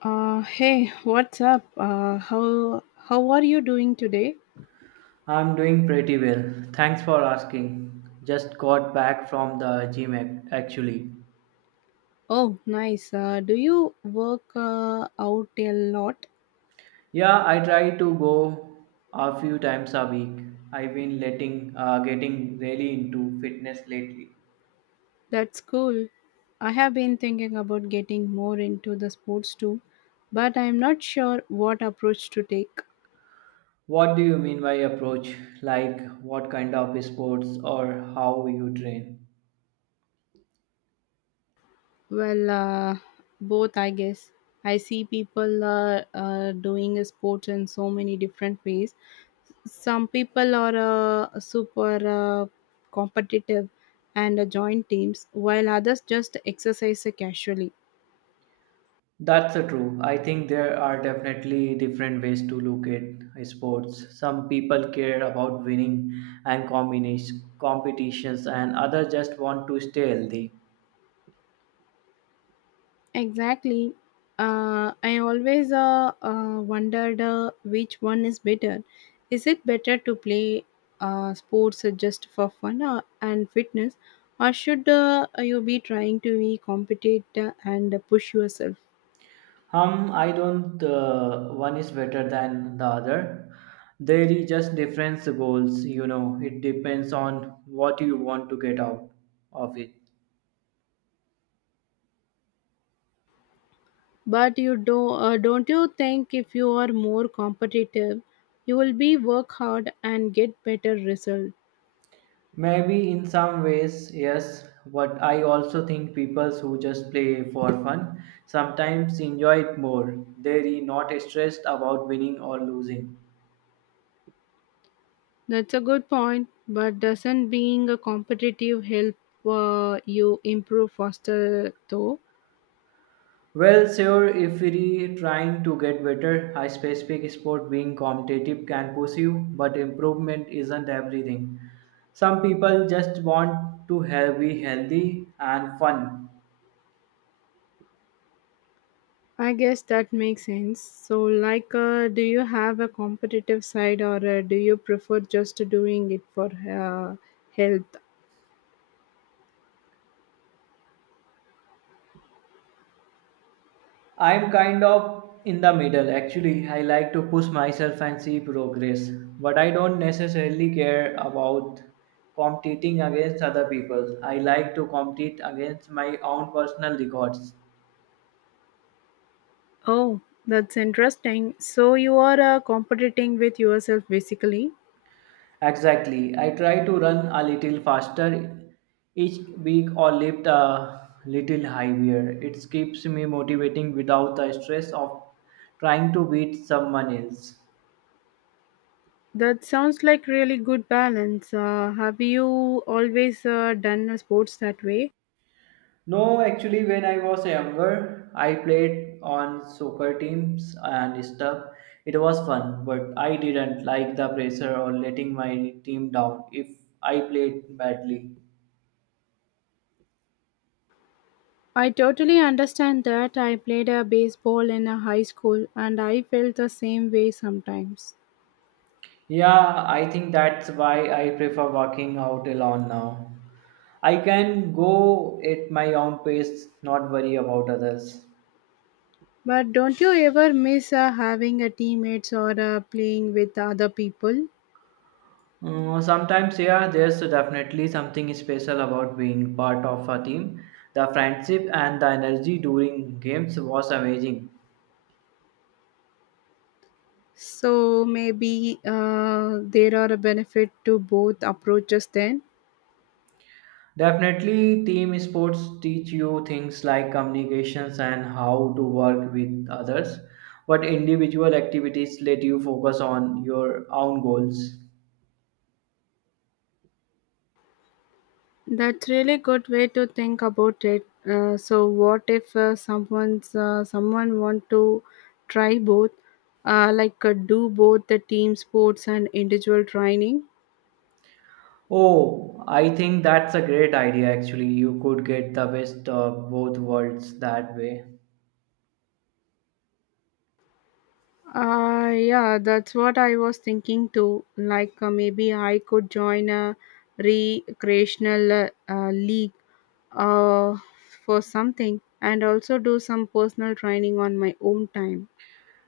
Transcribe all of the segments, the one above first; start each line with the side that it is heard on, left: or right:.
left: Hey, what's up? How are you doing today?
right: I'm doing pretty well. Thanks for asking. Just got back from the gym actually.
left: Oh, nice. Do you work out a lot?
right: Yeah, I try to go a few times a week. I've been letting getting really into fitness lately.
left: That's cool. I have been thinking about getting more into the sports too, but I'm not sure what approach to take.
right: What do you mean by approach? Like what kind of sports or how you train?
left: Well, uh, Both, I guess. I see people doing sports in so many different ways, some people are super uh, competitive and join teams while others just exercise casually.
right: That's true. I think there are definitely different ways to look at sports. Some people care about winning and combination competitions, and others just want to stay healthy.
left: Exactly. I always wondered which one is better. Is it better to play sports just for fun and fitness, or should you be trying to be competitive and push yourself?
right: I don't. One is better than the other. There is just different goals. You know, it depends on what you want to get out of it.
left: But you do, don't you think if you are more competitive, you will be work hard and get better result?
right: Maybe in some ways, yes, but I also think people who just play for fun sometimes enjoy it more. They're not stressed about winning or losing.
left: That's a good point. But doesn't being a competitive help you improve faster though?
right: Well, sure, if you're trying to get better, a specific sport being competitive can push you, but improvement isn't everything. Some people just want to have, be healthy and fun.
left: I guess that makes sense. So, like, do you have a competitive side, or do you prefer just doing it for health?
right: I'm kind of in the middle actually. I like to push myself and see progress, but I don't necessarily care about competing against other people. I like to compete against my own personal records.
left: Oh, that's interesting. So, you are competing with yourself basically.
right: Exactly. I try to run a little faster each week or lift a little higher. It keeps me motivating without the stress of trying to beat someone else.
left: That sounds like really good balance. Have you always done sports that way?
right: No, actually, when I was younger, I played on soccer teams and stuff. It was fun, but I didn't like the pressure or letting my team down if I played badly.
left: I totally understand that. I played a baseball in a high school and I felt the same way sometimes.
right: Yeah, I think that's why I prefer working out alone now. I can go at my own pace, not worry about others.
left: But don't you ever miss having a teammates or playing with other people?
right: Sometimes, yeah, there's definitely something special about being part of a team. The friendship and the energy during games was amazing.
left: So maybe there are a benefit to both approaches then.
right: Definitely, team sports teach you things like communications and how to work with others, but individual activities let you focus on your own goals.
left: That's really good way to think about it. So, what if someone want to try both, do both the team sports and individual training?
right: Oh, I think that's a great idea actually. You could get the best of both worlds that way.
left: Yeah, that's what I was thinking too. Like maybe I could join a recreational league uh, for something, and also do some personal training on my own time.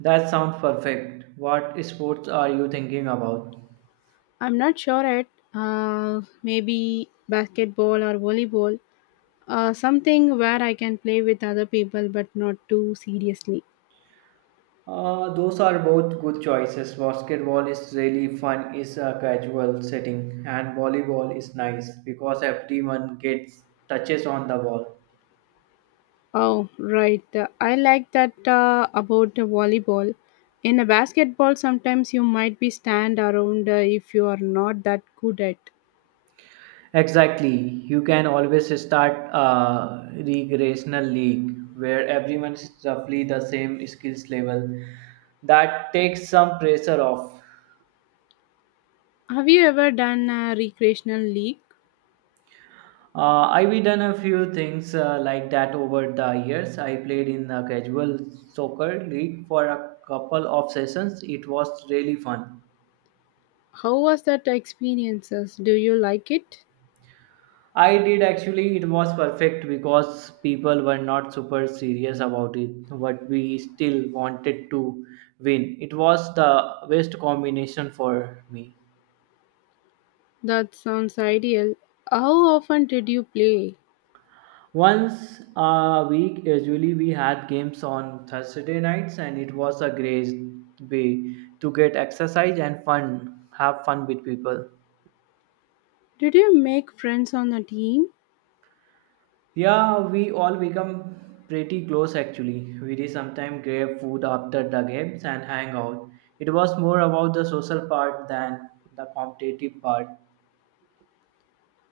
right: That sounds perfect. What sports are you thinking about?
left: I'm not sure at maybe basketball or volleyball, something where I can play with other people but not too seriously.
right: Those are both good choices. Basketball is really fun, it's a casual setting, and volleyball is nice because everyone gets touches on the ball.
left: Oh, right. I like that about the volleyball. In a basketball, sometimes you might be stand around if you are not that good at.
right: Exactly. You can always start a recreational league where everyone is roughly the same skills level. That takes some pressure off.
left: Have you ever done a recreational league?
right: I've done a few things like that over the years. I played in the casual soccer league for a couple of sessions. It was really fun.
left: How was that experiences? Do you like it?
right: I did actually, it was perfect because people were not super serious about it, but we still wanted to win. It was the best combination for me.
left: That sounds ideal. How often did you play?
right: Once a week, usually we had games on Thursday nights, and it was a great way to get exercise and fun, have fun with people.
left: Did you make friends on the team?
right: Yeah, we all become pretty close actually. We sometimes grab food after the games and hang out. It was more about the social part than the competitive part.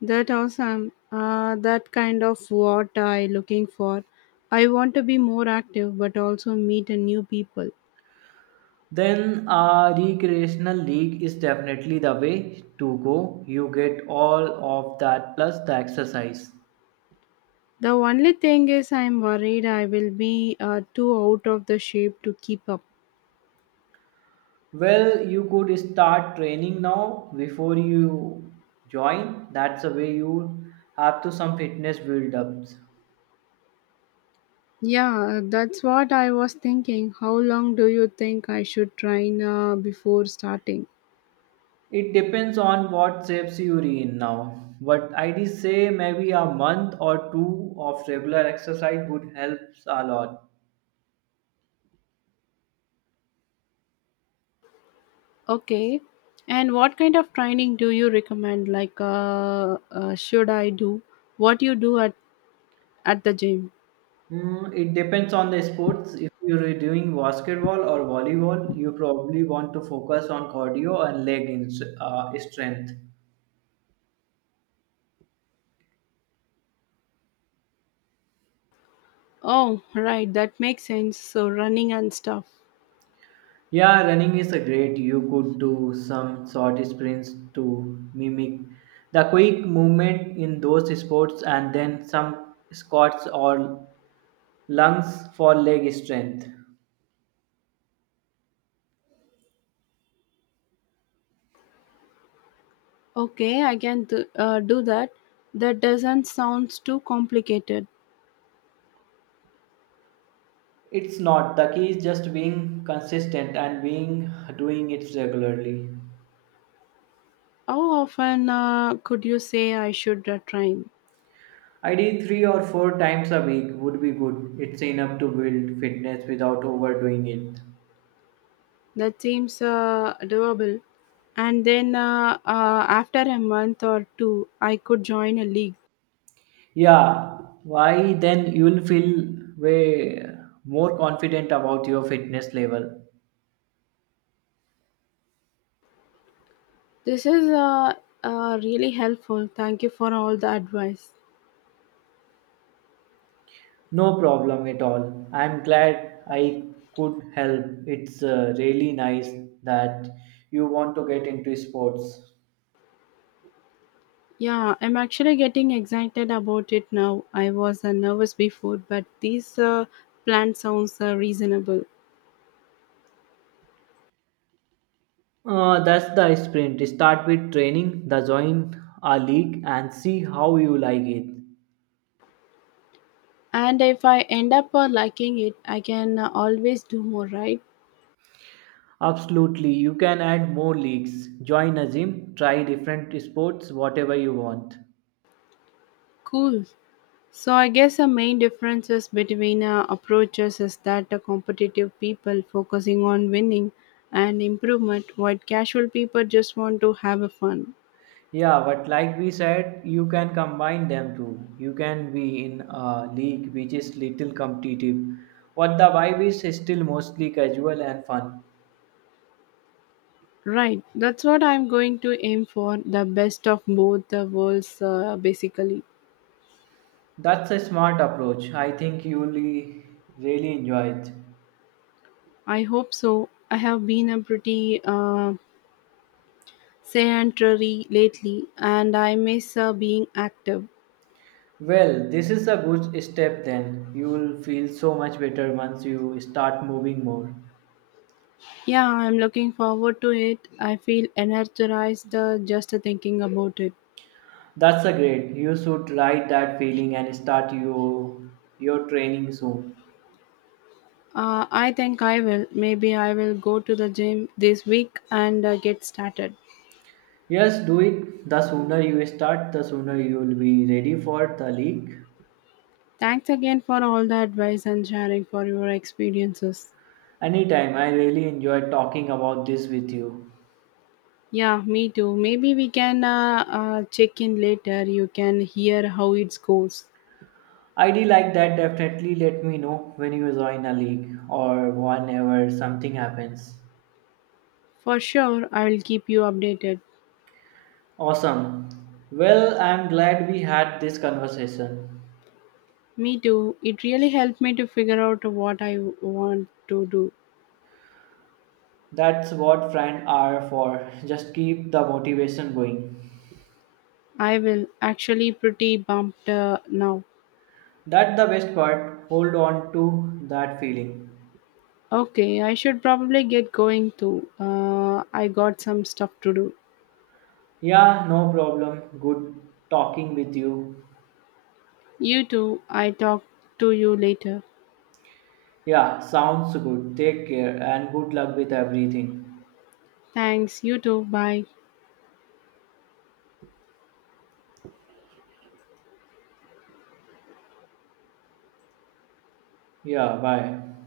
left: That awesome. That kind of what I looking for. I want to be more active, but also meet a new people.
right: Then a recreational league is definitely the way to go. You get all of that plus the exercise.
left: The only thing is, I'm worried I will be too out of the shape to keep up.
right: Well, you could start training now before you join. That's the way you have to some fitness build ups.
left: Yeah, that's what I was thinking. How long do you think I should train before starting?
right: It depends on what shapes you're in now. But I'd say maybe a month or two of regular exercise would help a lot.
left: Okay. And what kind of training do you recommend? Like, should I do what you do at the gym?
right: It depends on the sports. If you're doing basketball or volleyball, you probably want to focus on cardio and strength.
left: Oh, right, that makes sense. So running and stuff.
right: Yeah, running is a great. You could do some short sprints to mimic the quick movement in those sports and then some squats or lunges for leg strength.
left: Okay, I can do that. That doesn't sound too complicated.
right: It's not. The key is just being consistent and being doing it regularly.
left: How often could you say I should train?
right: I did three or four times a week would be good. It's enough to build fitness without overdoing it.
left: That seems doable. And then after a month or two, I could join a league.
right: Yeah, why then you'll feel way more confident about your fitness level.
left: This is really helpful. Thank you for all the advice.
right: No problem at all. I'm glad I could help. It's really nice that you want to get into sports.
left: Yeah, I'm actually getting excited about it now. I was nervous before, but this plan sounds reasonable.
right: That's the sprint. Start with training, the join a league, and see how you like it.
left: And if I end up liking it, I can always do more, right?
right: Absolutely, you can add more leagues. Join a gym, try different sports, whatever you want.
left: Cool. So I guess the main differences between approaches is that the competitive people focusing on winning and improvement, while casual people just want to have a fun.
right: Yeah, but like we said, you can combine them too. You can be in a league which is little competitive, but the vibe is still mostly casual and fun.
left: Right. That's what I'm going to aim for. The best of both the worlds, basically.
right: That's a smart approach. I think you'll really enjoy it.
left: I hope so. I have been a pretty sedentary lately and I miss being active.
right: Well, this is a good step then. You will feel so much better once you start moving more.
left: Yeah, I'm looking forward to it. I feel energized just thinking about it.
right: That's a great. You should write that feeling and start your training soon.
left: I think I will. Maybe I will go to the gym this week and get started.
right: Yes, do it. The sooner you start, the sooner you will be ready for the league.
left: Thanks again for all the advice and sharing for your experiences.
right: Anytime, I really enjoyed talking about this with you.
left: Yeah, me too. Maybe we can check in later. You can hear how it goes.
right: I ID like that, definitely let me know when you join a league or whenever something happens.
left: For sure, I'll keep you updated.
right: Awesome. Well, I'm glad we had this conversation.
left: Me too. It really helped me to figure out what I want to do.
right: That's what friends are for. Just keep the motivation going.
left: I will actually pretty bumped now.
right: That's the best part. Hold on to that feeling.
left: Okay, I should probably get going too. I got some stuff to do.
right: Yeah, no problem. Good talking with you.
left: You too. I talk to you later.
right: Yeah, sounds good. Take care and good luck with everything.
left: Thanks. You too. Bye.
right: Yeah, bye.